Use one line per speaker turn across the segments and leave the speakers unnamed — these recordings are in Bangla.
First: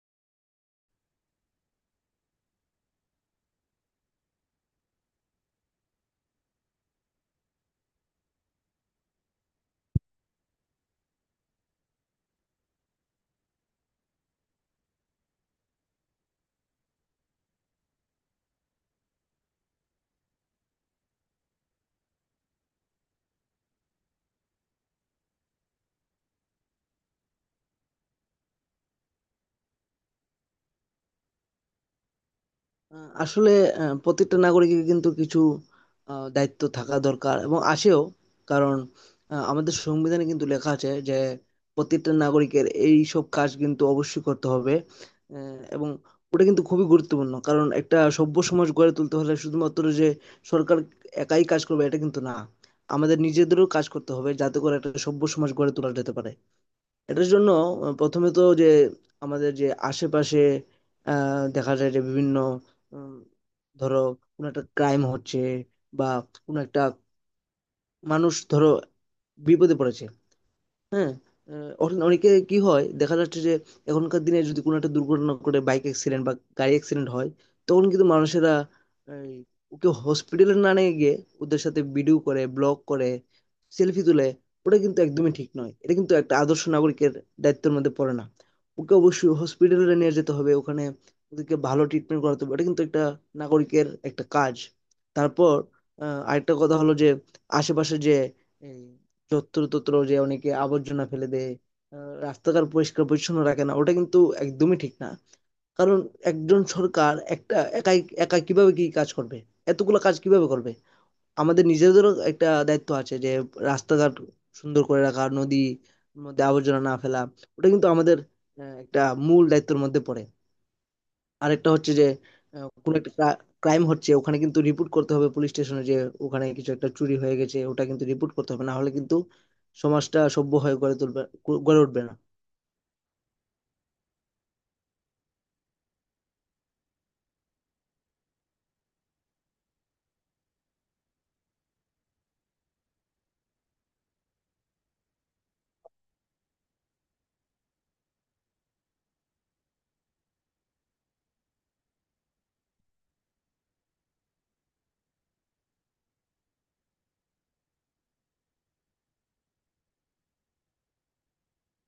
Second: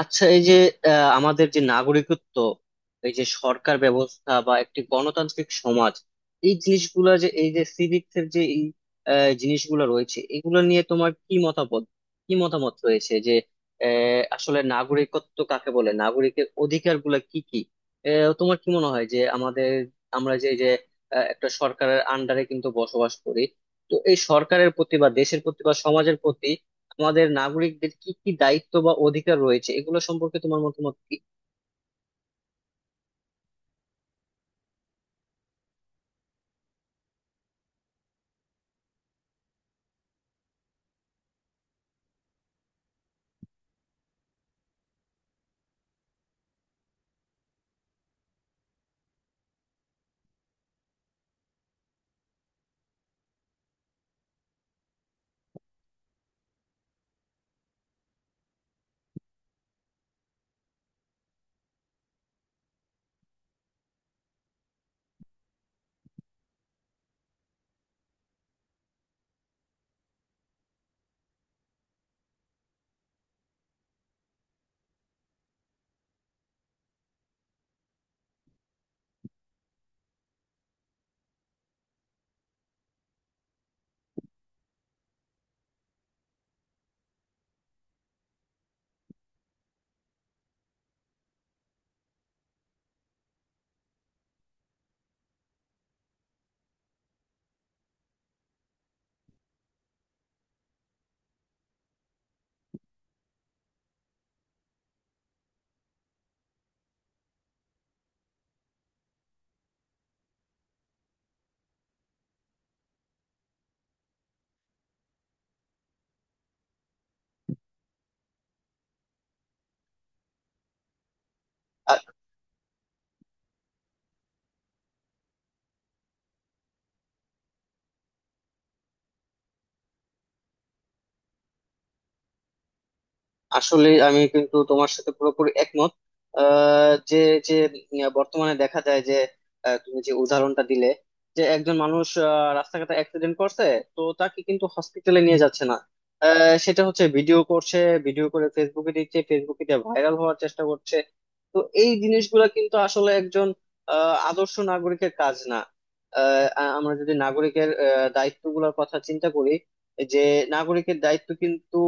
আচ্ছা, এই যে আহ, আমাদের যে নাগরিকত্ব, এই যে সরকার ব্যবস্থা বা একটি গণতান্ত্রিক সমাজ, এই জিনিসগুলো যে এই যে সিভিক্স এর যে এই জিনিসগুলো রয়েছে, এগুলো নিয়ে তোমার কি মতামত, কি মতামত রয়েছে যে আসলে নাগরিকত্ব কাকে বলে, নাগরিকের অধিকার গুলা কি কি? তোমার কি মনে হয় যে আমাদের, আমরা যে যে একটা সরকারের আন্ডারে কিন্তু বসবাস করি, তো এই সরকারের প্রতি বা দেশের প্রতি বা সমাজের প্রতি আমাদের নাগরিকদের কি কি দায়িত্ব বা অধিকার রয়েছে এগুলো সম্পর্কে তোমার মতামত কি?
আসলে প্রত্যেকটা নাগরিকের কিন্তু কিছু দায়িত্ব থাকা দরকার এবং আসেও। কারণ আমাদের সংবিধানে কিন্তু লেখা আছে যে প্রত্যেকটা নাগরিকের এই সব কাজ কিন্তু অবশ্যই করতে হবে। আহ, এবং ওটা কিন্তু খুবই গুরুত্বপূর্ণ কারণ একটা সভ্য সমাজ গড়ে তুলতে হলে শুধুমাত্র যে সরকার একাই কাজ করবে এটা কিন্তু না, আমাদের নিজেদেরও কাজ করতে হবে যাতে করে একটা সভ্য সমাজ গড়ে তোলা যেতে পারে। এটার জন্য প্রথমে তো যে আমাদের যে আশেপাশে আহ, দেখা যায় যে বিভিন্ন উম, ধরো কোনো একটা ক্রাইম হচ্ছে বা কোনো একটা মানুষ ধরো বিপদে পড়েছে। হ্যাঁ? আ অন অনেকে কি হয় দেখা যাচ্ছে যে এখনকার দিনে যদি কোনো একটা দুর্ঘটনা ঘটে বাইক অ্যাক্সিডেন্ট বা গাড়ি অ্যাক্সিডেন্ট হয়, তখন কিন্তু মানুষেরা এই ওকে হসপিটালে না নিয়ে গিয়ে ওদের সাথে ভিডিও করে, ব্লগ করে, সেলফি তুলে, ওটা কিন্তু একদমই ঠিক নয়। এটা কিন্তু একটা আদর্শ নাগরিকের দায়িত্বের মধ্যে পড়ে না। ওকে অবশ্যই হসপিটালে নিয়ে যেতে হবে, ওখানে ওদেরকে ভালো ট্রিটমেন্ট করাতে হবে। এটা কিন্তু একটা নাগরিকের একটা কাজ। তারপর আরেকটা কথা হলো যে আশেপাশে যে এই যত্রতত্র যে অনেকে আবর্জনা ফেলে দেয়, রাস্তাঘাট পরিষ্কার পরিচ্ছন্ন রাখে না, ওটা কিন্তু একদমই ঠিক না। কারণ একজন সরকার একটা একাই একা কিভাবে কি কাজ করবে, এতগুলো কাজ কিভাবে করবে? আমাদের নিজেদেরও একটা দায়িত্ব আছে যে রাস্তাঘাট সুন্দর করে রাখা, নদী মধ্যে আবর্জনা না ফেলা, ওটা কিন্তু আমাদের একটা মূল দায়িত্বের মধ্যে পড়ে। আরেকটা হচ্ছে
আর
যে কোনো একটা ক্রাইম হচ্ছে ওখানে কিন্তু রিপোর্ট করতে হবে পুলিশ স্টেশনে, যে ওখানে কিছু একটা চুরি হয়ে গেছে ওটা কিন্তু রিপোর্ট করতে হবে, না হলে কিন্তু সমাজটা সভ্য হয়ে গড়ে তুলবে, গড়ে উঠবে না।
আসলে আমি কিন্তু তোমার সাথে পুরোপুরি একমত আহ, যে যে উম, বর্তমানে দেখা যায় যে তুমি যে উদাহরণটা দিলে, যে একজন মানুষ রাস্তাঘাটে অ্যাক্সিডেন্ট করছে, তো তাকে কিন্তু হসপিটালে নিয়ে যাচ্ছে না, সেটা হচ্ছে ভিডিও করছে, ভিডিও করে ফেসবুকে দিচ্ছে, ফেসবুকে দিয়ে ভাইরাল হওয়ার চেষ্টা করছে। তো এই জিনিসগুলো কিন্তু আসলে একজন আদর্শ নাগরিকের কাজ না। আমরা যদি নাগরিকের দায়িত্বগুলোর কথা চিন্তা করি, যে নাগরিকের দায়িত্ব কিন্তু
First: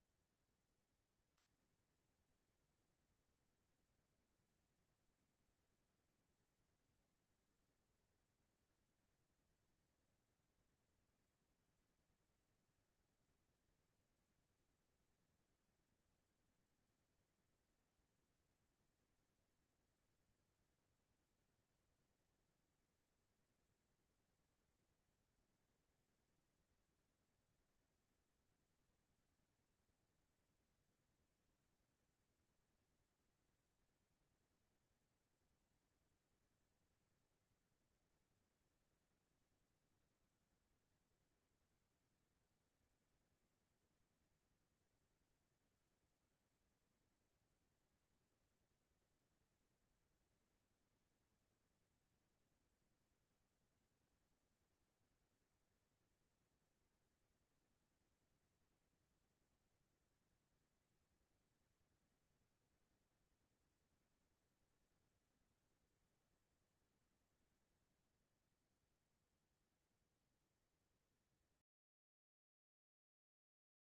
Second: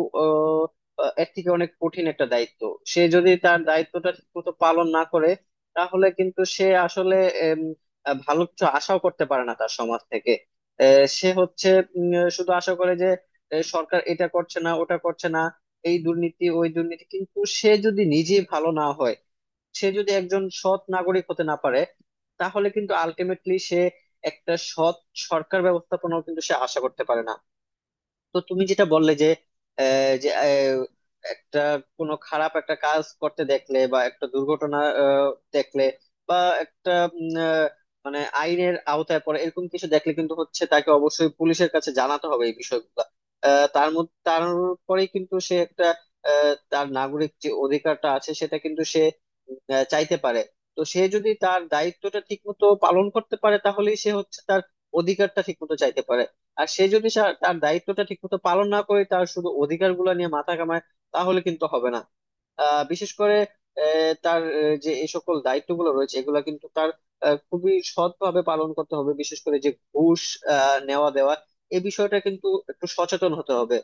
এর থেকে অনেক কঠিন একটা দায়িত্ব। সে যদি তার দায়িত্বটা ঠিকমতো পালন না করে, তাহলে কিন্তু সে আসলে এম, ভালো কিছু আশাও করতে পারে না তার সমাজ থেকে। আহ, সে হচ্ছে শুধু আশা করে যে সরকার এটা করছে না ওটা করছে না, এই দুর্নীতি ওই দুর্নীতি, কিন্তু সে যদি নিজে ভালো না হয়, সে যদি একজন সৎ নাগরিক হতে না পারে, তাহলে কিন্তু আলটিমেটলি সে একটা সৎ সরকার ব্যবস্থাপনাও কিন্তু সে আশা করতে পারে না। তো তুমি যেটা বললে যে, আহ, যে আহ, একটা কোনো খারাপ একটা কাজ করতে দেখলে বা একটা দুর্ঘটনা দেখলে, বা একটা উম, আহ, মানে আইনের আওতায় পড়ে এরকম কিছু দেখলে কিন্তু হচ্ছে তাকে অবশ্যই পুলিশের কাছে জানাতে হবে এই বিষয়গুলো। তার মধ্যে তারপরেই কিন্তু সে একটা, তার নাগরিক যে অধিকারটা আছে সেটা কিন্তু সে চাইতে পারে। তো সে যদি তার দায়িত্বটা ঠিক মতো পালন করতে পারে তাহলেই সে হচ্ছে তার অধিকারটা ঠিক মতো চাইতে পারে। আর সে যদি তার দায়িত্বটা ঠিকমতো পালন না করে, তার শুধু অধিকার গুলা নিয়ে মাথা কামায়, তাহলে কিন্তু হবে না। বিশেষ করে যে এই সকল দায়িত্বগুলো রয়েছে এগুলা কিন্তু তার খুবই সৎভাবে পালন করতে হবে, বিশেষ করে যে ঘুষ নেওয়া দেওয়া এই বিষয়টা কিন্তু একটু সচেতন হতে হবে।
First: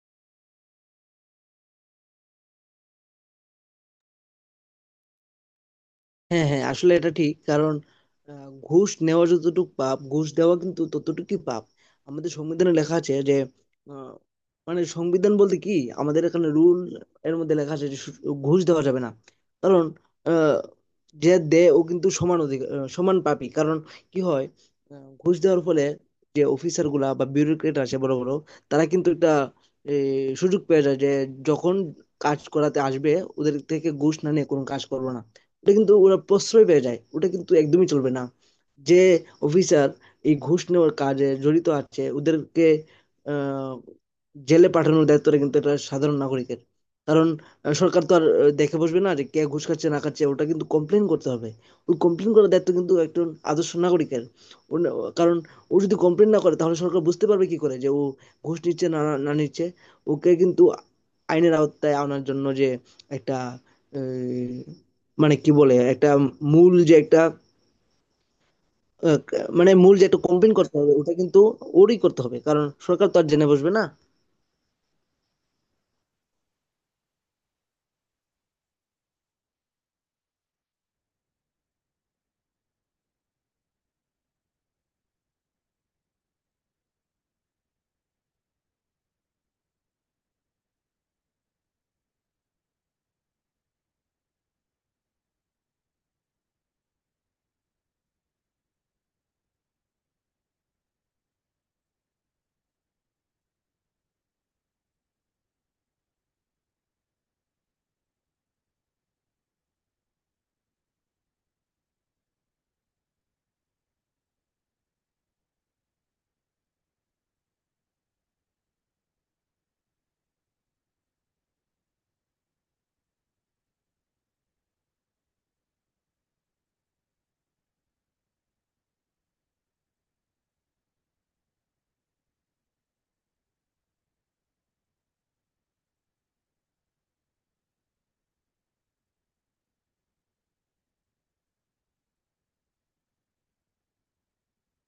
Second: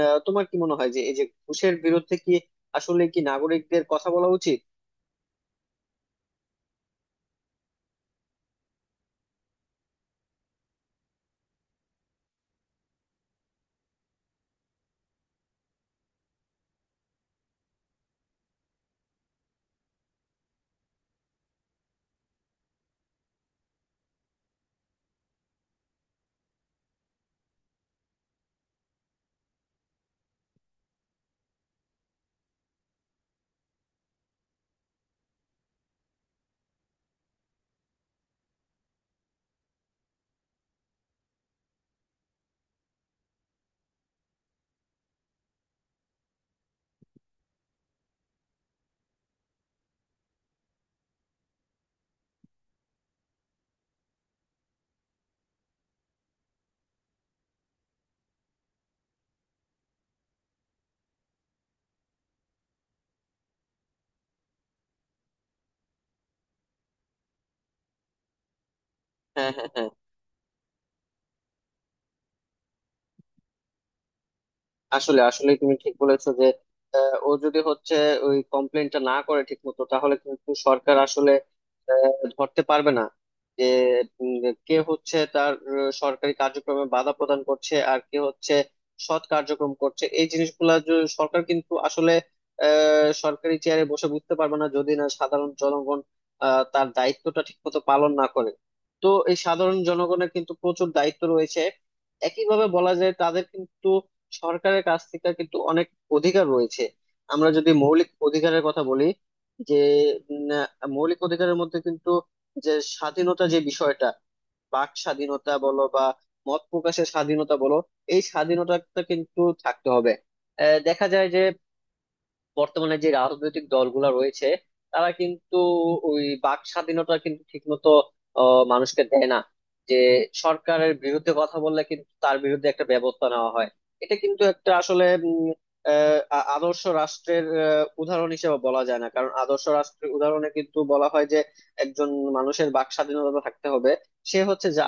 তোমার কি মনে হয় যে এই যে ঘুষের বিরুদ্ধে কি, আসলে কি নাগরিকদের কথা বলা উচিত?
হ্যাঁ, হ্যাঁ, আসলে এটা ঠিক। কারণ ঘুষ নেওয়া যতটুকু পাপ, ঘুষ দেওয়া কিন্তু ততটুকুই পাপ। আমাদের সংবিধানে লেখা আছে যে আহ, মানে সংবিধান বলতে কি আমাদের এখানে রুল এর মধ্যে লেখা আছে যে ঘুষ দেওয়া যাবে না। কারণ আহ, যে দেয় ও কিন্তু সমান অধিকার, সমান পাপী। কারণ কি হয় ঘুষ দেওয়ার ফলে যে অফিসার গুলা বা বিউরোক্রেট আছে বড় বড়, তারা কিন্তু একটা এ, সুযোগ পেয়ে যায় যে যখন কাজ করাতে আসবে ওদের থেকে ঘুষ না নিয়ে কোনো কাজ করবো না। এটা কিন্তু ওরা প্রশ্রয় পেয়ে যায়, ওটা কিন্তু একদমই চলবে না। যে অফিসার এই ঘুষ নেওয়ার কাজে জড়িত আছে ওদেরকে আহ, জেলে পাঠানোর দায়িত্বটা কিন্তু এটা সাধারণ নাগরিকের। কারণ সরকার তো আর দেখে বসবে না যে কে ঘুষ খাচ্ছে না খাচ্ছে, ওটা কিন্তু কমপ্লেন করতে হবে। ওই কমপ্লেন করার দায়িত্ব কিন্তু একজন আদর্শ নাগরিকের। ও না- কারণ ও যদি কমপ্লেন না করে তাহলে সরকার বুঝতে পারবে কি করে যে ও ঘুষ নিচ্ছে না না নিচ্ছে। ওকে কিন্তু আইনের আওতায় আনার জন্য যে একটা মানে কি বলে? একটা মূল যে একটা আ
হ্যাঁ, হ্যাঁ,
মানে
হ্যাঁ।
মূল যে একটা campaign করতে হবে, ওটা কিন্তু ওরই করতে হবে। কারণ সরকার তো আর জেনে বসবে না।
আসলে আসলে তুমি ঠিক বলেছো যে ও যদি হচ্ছে ওই কমপ্লেনটা না করে ঠিক মতো, তাহলে কিন্তু সরকার আসলে আহ, ধরতে পারবে না যে উম, কে হচ্ছে তার সরকারি কার্যক্রমে বাধা প্রদান করছে আর কে হচ্ছে সৎ কার্যক্রম করছে। এই জিনিসগুলা সরকার কিন্তু আসলে সরকারি চেয়ারে বসে বুঝতে পারবে না যদি না সাধারণ জনগণ তার দায়িত্বটা ঠিক মতো পালন না করে। তো এই সাধারণ জনগণের কিন্তু প্রচুর দায়িত্ব রয়েছে। একইভাবে বলা যায় তাদের কিন্তু সরকারের কাছ থেকে কিন্তু অনেক অধিকার রয়েছে। আমরা যদি মৌলিক অধিকারের কথা বলি, যে মৌলিক অধিকারের মধ্যে কিন্তু যে স্বাধীনতা যে বিষয়টা, বাক স্বাধীনতা বলো বা মত প্রকাশের স্বাধীনতা বলো, এই স্বাধীনতাটা কিন্তু থাকতে হবে। দেখা যায় যে বর্তমানে যে রাজনৈতিক দলগুলো রয়েছে তারা কিন্তু ওই বাক স্বাধীনতা কিন্তু ঠিকমতো মানুষকে দেয় না। যে সরকারের বিরুদ্ধে কথা বললে কিন্তু তার বিরুদ্ধে একটা ব্যবস্থা নেওয়া হয়। এটা কিন্তু একটা আসলে আদর্শ রাষ্ট্রের উদাহরণ হিসেবে বলা যায় না, কারণ আদর্শ রাষ্ট্রের উদাহরণে কিন্তু বলা হয় যে একজন মানুষের বাক স্বাধীনতা থাকতে হবে। সে হচ্ছে যা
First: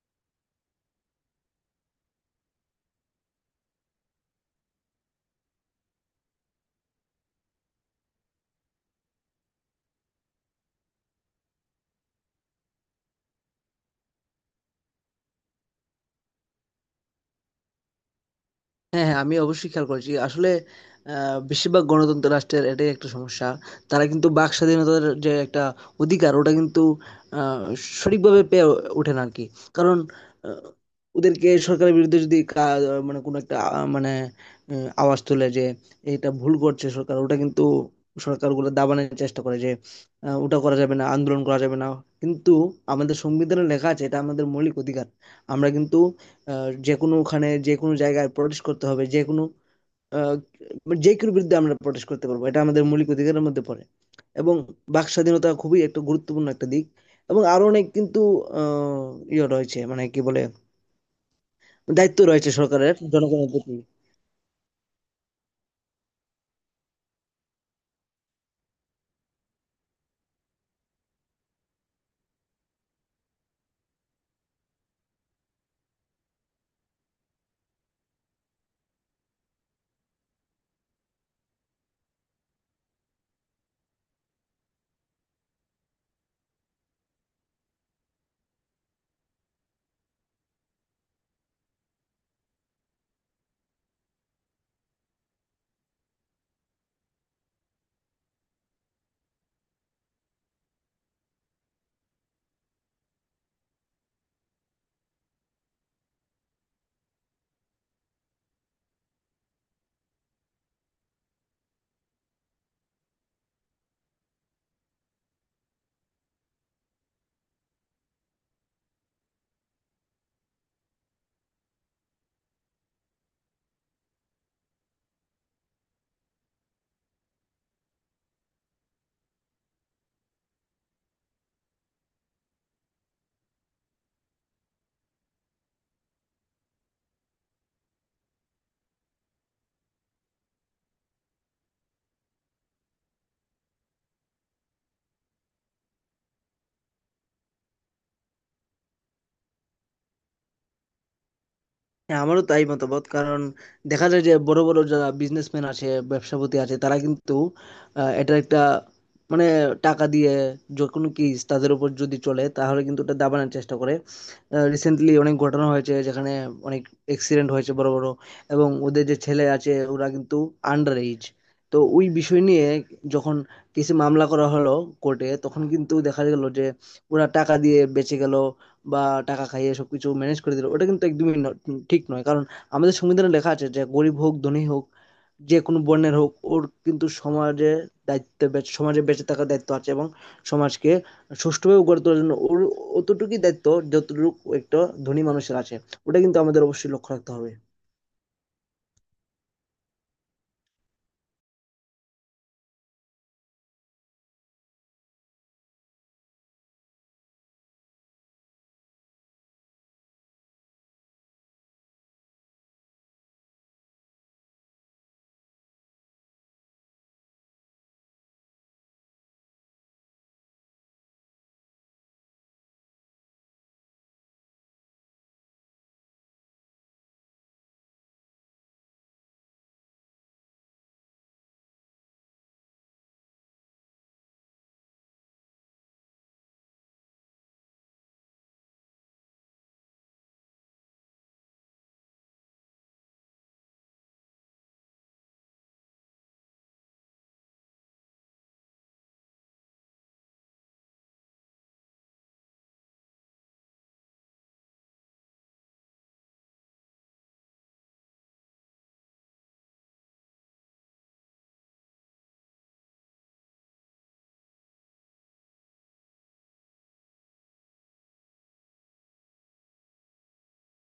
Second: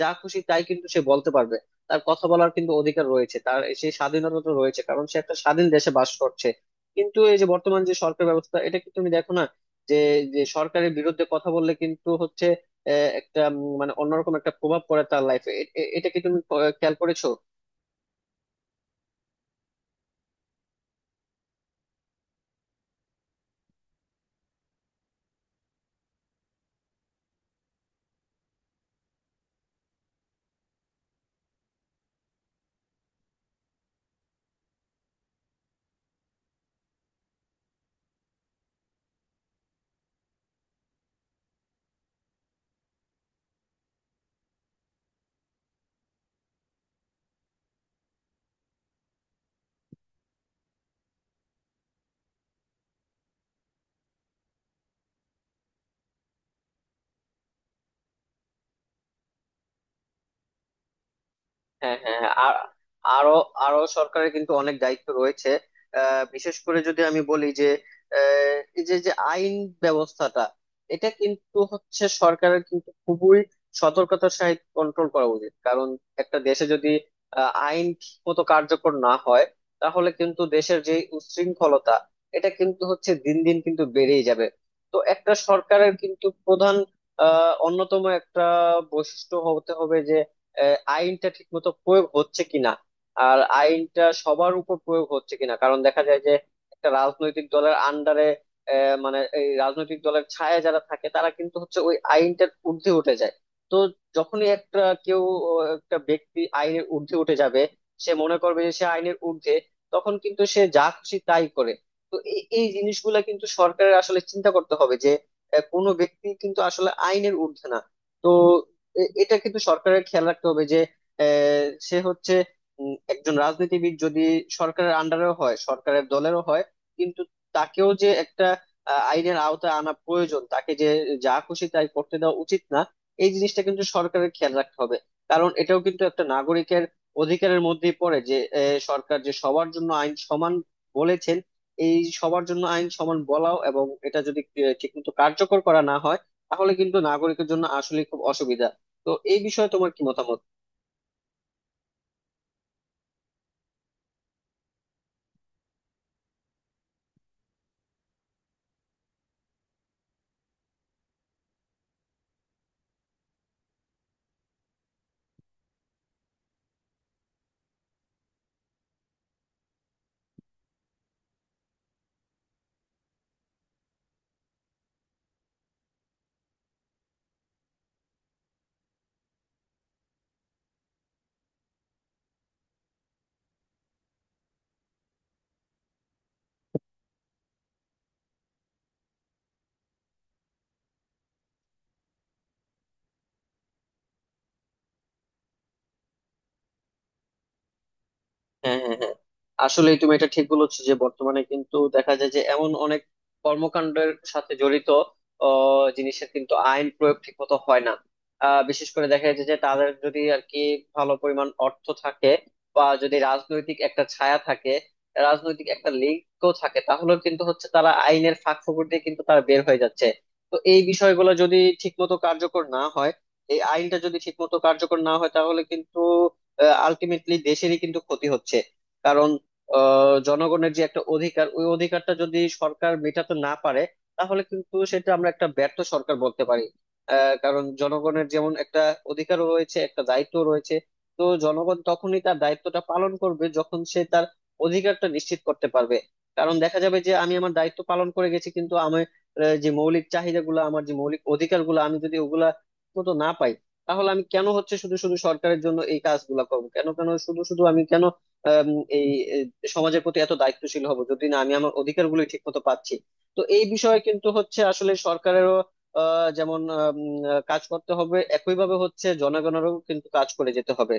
যা খুশি তাই কিন্তু সে বলতে পারবে। তার কথা বলার কিন্তু অধিকার রয়েছে, তার সেই স্বাধীনতা তো রয়েছে, কারণ সে একটা স্বাধীন দেশে বাস করছে। কিন্তু এই যে বর্তমান যে সরকার ব্যবস্থা, এটা কি তুমি দেখো না যে যে সরকারের বিরুদ্ধে কথা বললে কিন্তু হচ্ছে একটা মানে অন্যরকম একটা প্রভাব পড়ে তার লাইফে? এটা কি তুমি খেয়াল করেছো?
হ্যাঁ, হ্যাঁ, আমি অবশ্যই খেয়াল করেছি। আসলে বেশিরভাগ গণতন্ত্র রাষ্ট্রের এটাই একটা সমস্যা। তারা কিন্তু বাক স্বাধীনতার যে একটা অধিকার ওটা কিন্তু আহ, সঠিকভাবে পেয়ে ওঠে না আর কি। কারণ আহ, ওদেরকে সরকারের বিরুদ্ধে যদি মানে কোনো একটা মানে আওয়াজ তোলে যে এটা ভুল করছে সরকার, ওটা কিন্তু সরকারগুলো দাবানোর চেষ্টা করে যে ওটা করা যাবে না, আন্দোলন করা যাবে না। কিন্তু আমাদের সংবিধানে লেখা আছে এটা আমাদের মৌলিক অধিকার। আমরা কিন্তু যে কোনো ওখানে যে কোনো জায়গায় প্রটেস্ট করতে হবে, যে কোনো আহ, যে কারোর বিরুদ্ধে আমরা প্রটেস্ট করতে পারবো, এটা আমাদের মৌলিক অধিকারের মধ্যে পড়ে। এবং বাক স্বাধীনতা খুবই একটা গুরুত্বপূর্ণ একটা দিক। এবং আরো অনেক কিন্তু আহ, ইয়ে রয়েছে মানে কি বলে,
হ্যাঁ, হ্যাঁ,
দায়িত্ব
হ্যাঁ,
রয়েছে
আর
সরকারের
আরো
জনগণের প্রতি।
আরো সরকারের কিন্তু অনেক দায়িত্ব রয়েছে। বিশেষ করে যদি আমি বলি যে আহ, এই যে যে আইন ব্যবস্থাটা এটা কিন্তু হচ্ছে সরকারের কিন্তু খুবই সতর্কতার সহিত কন্ট্রোল করা উচিত, কারণ একটা দেশে যদি আইন ঠিক মতো কার্যকর না হয়, তাহলে কিন্তু দেশের যে উচ্ছৃঙ্খলতা এটা কিন্তু হচ্ছে দিন দিন কিন্তু বেড়েই যাবে। তো একটা সরকারের কিন্তু প্রধান অন্যতম একটা বৈশিষ্ট্য হতে হবে যে আইনটা ঠিকমতো প্রয়োগ হচ্ছে কিনা, আর আইনটা সবার উপর প্রয়োগ হচ্ছে কিনা, কারণ দেখা যায় যে একটা রাজনৈতিক দলের আন্ডারে, মানে এই রাজনৈতিক দলের ছায়া যারা থাকে তারা কিন্তু হচ্ছে ওই আইনটার ঊর্ধ্বে উঠে যায়। তো যখনই একটা কেউ, একটা ব্যক্তি আইনের ঊর্ধ্বে উঠে যাবে, সে মনে করবে যে সে আইনের ঊর্ধ্বে, তখন কিন্তু সে যা খুশি তাই করে। তো এই এই জিনিসগুলা কিন্তু সরকারের আসলে চিন্তা করতে হবে যে কোনো ব্যক্তি কিন্তু আসলে আইনের ঊর্ধ্বে না। তো এটা কিন্তু সরকারের খেয়াল রাখতে হবে যে সে হচ্ছে, একজন রাজনীতিবিদ যদি সরকারের আন্ডারেও হয়, সরকারের দলেরও হয়, কিন্তু তাকেও যে একটা আইনের আওতায় আনা প্রয়োজন, তাকে যে যা খুশি তাই করতে দেওয়া উচিত না। এই জিনিসটা কিন্তু সরকারের খেয়াল রাখতে হবে, কারণ এটাও কিন্তু একটা নাগরিকের অধিকারের মধ্যেই পড়ে যে সরকার যে সবার জন্য আইন সমান বলেছেন। এই সবার জন্য আইন সমান বলাও এবং এটা যদি ঠিক মতো কার্যকর করা না হয়, তাহলে কিন্তু নাগরিকের জন্য আসলে খুব অসুবিধা। তো এই বিষয়ে তোমার কি মতামত?
হ্যাঁ, আমারও তাই মতামত। কারণ দেখা যায় যে বড় বড় যারা বিজনেসম্যান আছে, ব্যবসাপতি আছে, তারা কিন্তু এটা একটা মানে টাকা দিয়ে যে কোনো কেস তাদের উপর যদি চলে তাহলে কিন্তু এটা দাবানোর চেষ্টা করে। রিসেন্টলি অনেক ঘটনা হয়েছে যেখানে অনেক অ্যাক্সিডেন্ট হয়েছে বড় বড়, এবং ওদের যে ছেলে আছে ওরা কিন্তু আন্ডার এজ। তো ওই বিষয় নিয়ে যখন কিছু মামলা করা হলো কোর্টে তখন কিন্তু দেখা গেল যে ওরা টাকা দিয়ে বেঁচে গেল বা টাকা খাইয়ে সবকিছু ম্যানেজ করে দিল, ওটা কিন্তু একদমই ঠিক নয়। কারণ আমাদের সংবিধানে লেখা আছে যে গরিব হোক ধনী হোক, যে কোনো বর্ণের হোক, ওর কিন্তু সমাজে দায়িত্ব সমাজে বেঁচে থাকার দায়িত্ব আছে এবং সমাজকে সুষ্ঠুভাবে গড়ে তোলার জন্য ওর অতটুকুই দায়িত্ব যতটুকু একটা ধনী মানুষের আছে। ওটা কিন্তু আমাদের অবশ্যই লক্ষ্য রাখতে হবে।
হ্যাঁ, হ্যাঁ, হ্যাঁ। আসলে তুমি এটা ঠিক বলেছো যে বর্তমানে কিন্তু দেখা যায় যে এমন অনেক কর্মকাণ্ডের সাথে জড়িত জিনিসের কিন্তু আইন প্রয়োগ ঠিক মতো হয় না। বিশেষ করে দেখা যাচ্ছে যে তাদের যদি আর কি ভালো পরিমাণ অর্থ থাকে, বা যদি রাজনৈতিক একটা ছায়া থাকে, রাজনৈতিক একটা লিঙ্ক থাকে, তাহলে কিন্তু হচ্ছে তারা আইনের ফাঁক ফোকর দিয়ে কিন্তু তারা বের হয়ে যাচ্ছে। তো এই বিষয়গুলো যদি ঠিক মতো কার্যকর না হয়, এই আইনটা যদি ঠিক মতো কার্যকর না হয়, তাহলে কিন্তু আলটিমেটলি দেশেরই কিন্তু ক্ষতি হচ্ছে। কারণ জনগণের যে একটা অধিকার, ওই অধিকারটা যদি সরকার মেটাতে না পারে, তাহলে কিন্তু সেটা আমরা একটা ব্যর্থ সরকার বলতে পারি। কারণ জনগণের যেমন একটা অধিকারও রয়েছে, একটা দায়িত্ব রয়েছে। তো জনগণ তখনই তার দায়িত্বটা পালন করবে যখন সে তার অধিকারটা নিশ্চিত করতে পারবে। কারণ দেখা যাবে যে আমি আমার দায়িত্ব পালন করে গেছি, কিন্তু আমি যে মৌলিক চাহিদাগুলো আমার, যে মৌলিক অধিকারগুলো আমি যদি ওগুলা মতো না পাই, তাহলে আমি কেন হচ্ছে শুধু শুধু সরকারের জন্য এই কাজগুলা করব, কেন কেন শুধু শুধু আমি কেন আম, এই এই সমাজের প্রতি এত দায়িত্বশীল হব যদি না আমি আমার অধিকারগুলো ঠিক মতো পাচ্ছি? তো এই বিষয়ে কিন্তু হচ্ছে আসলে সরকারেরও আহ, যেমন আম, আহ, কাজ করতে হবে, একইভাবে হচ্ছে জনগণেরও কিন্তু কাজ করে যেতে হবে।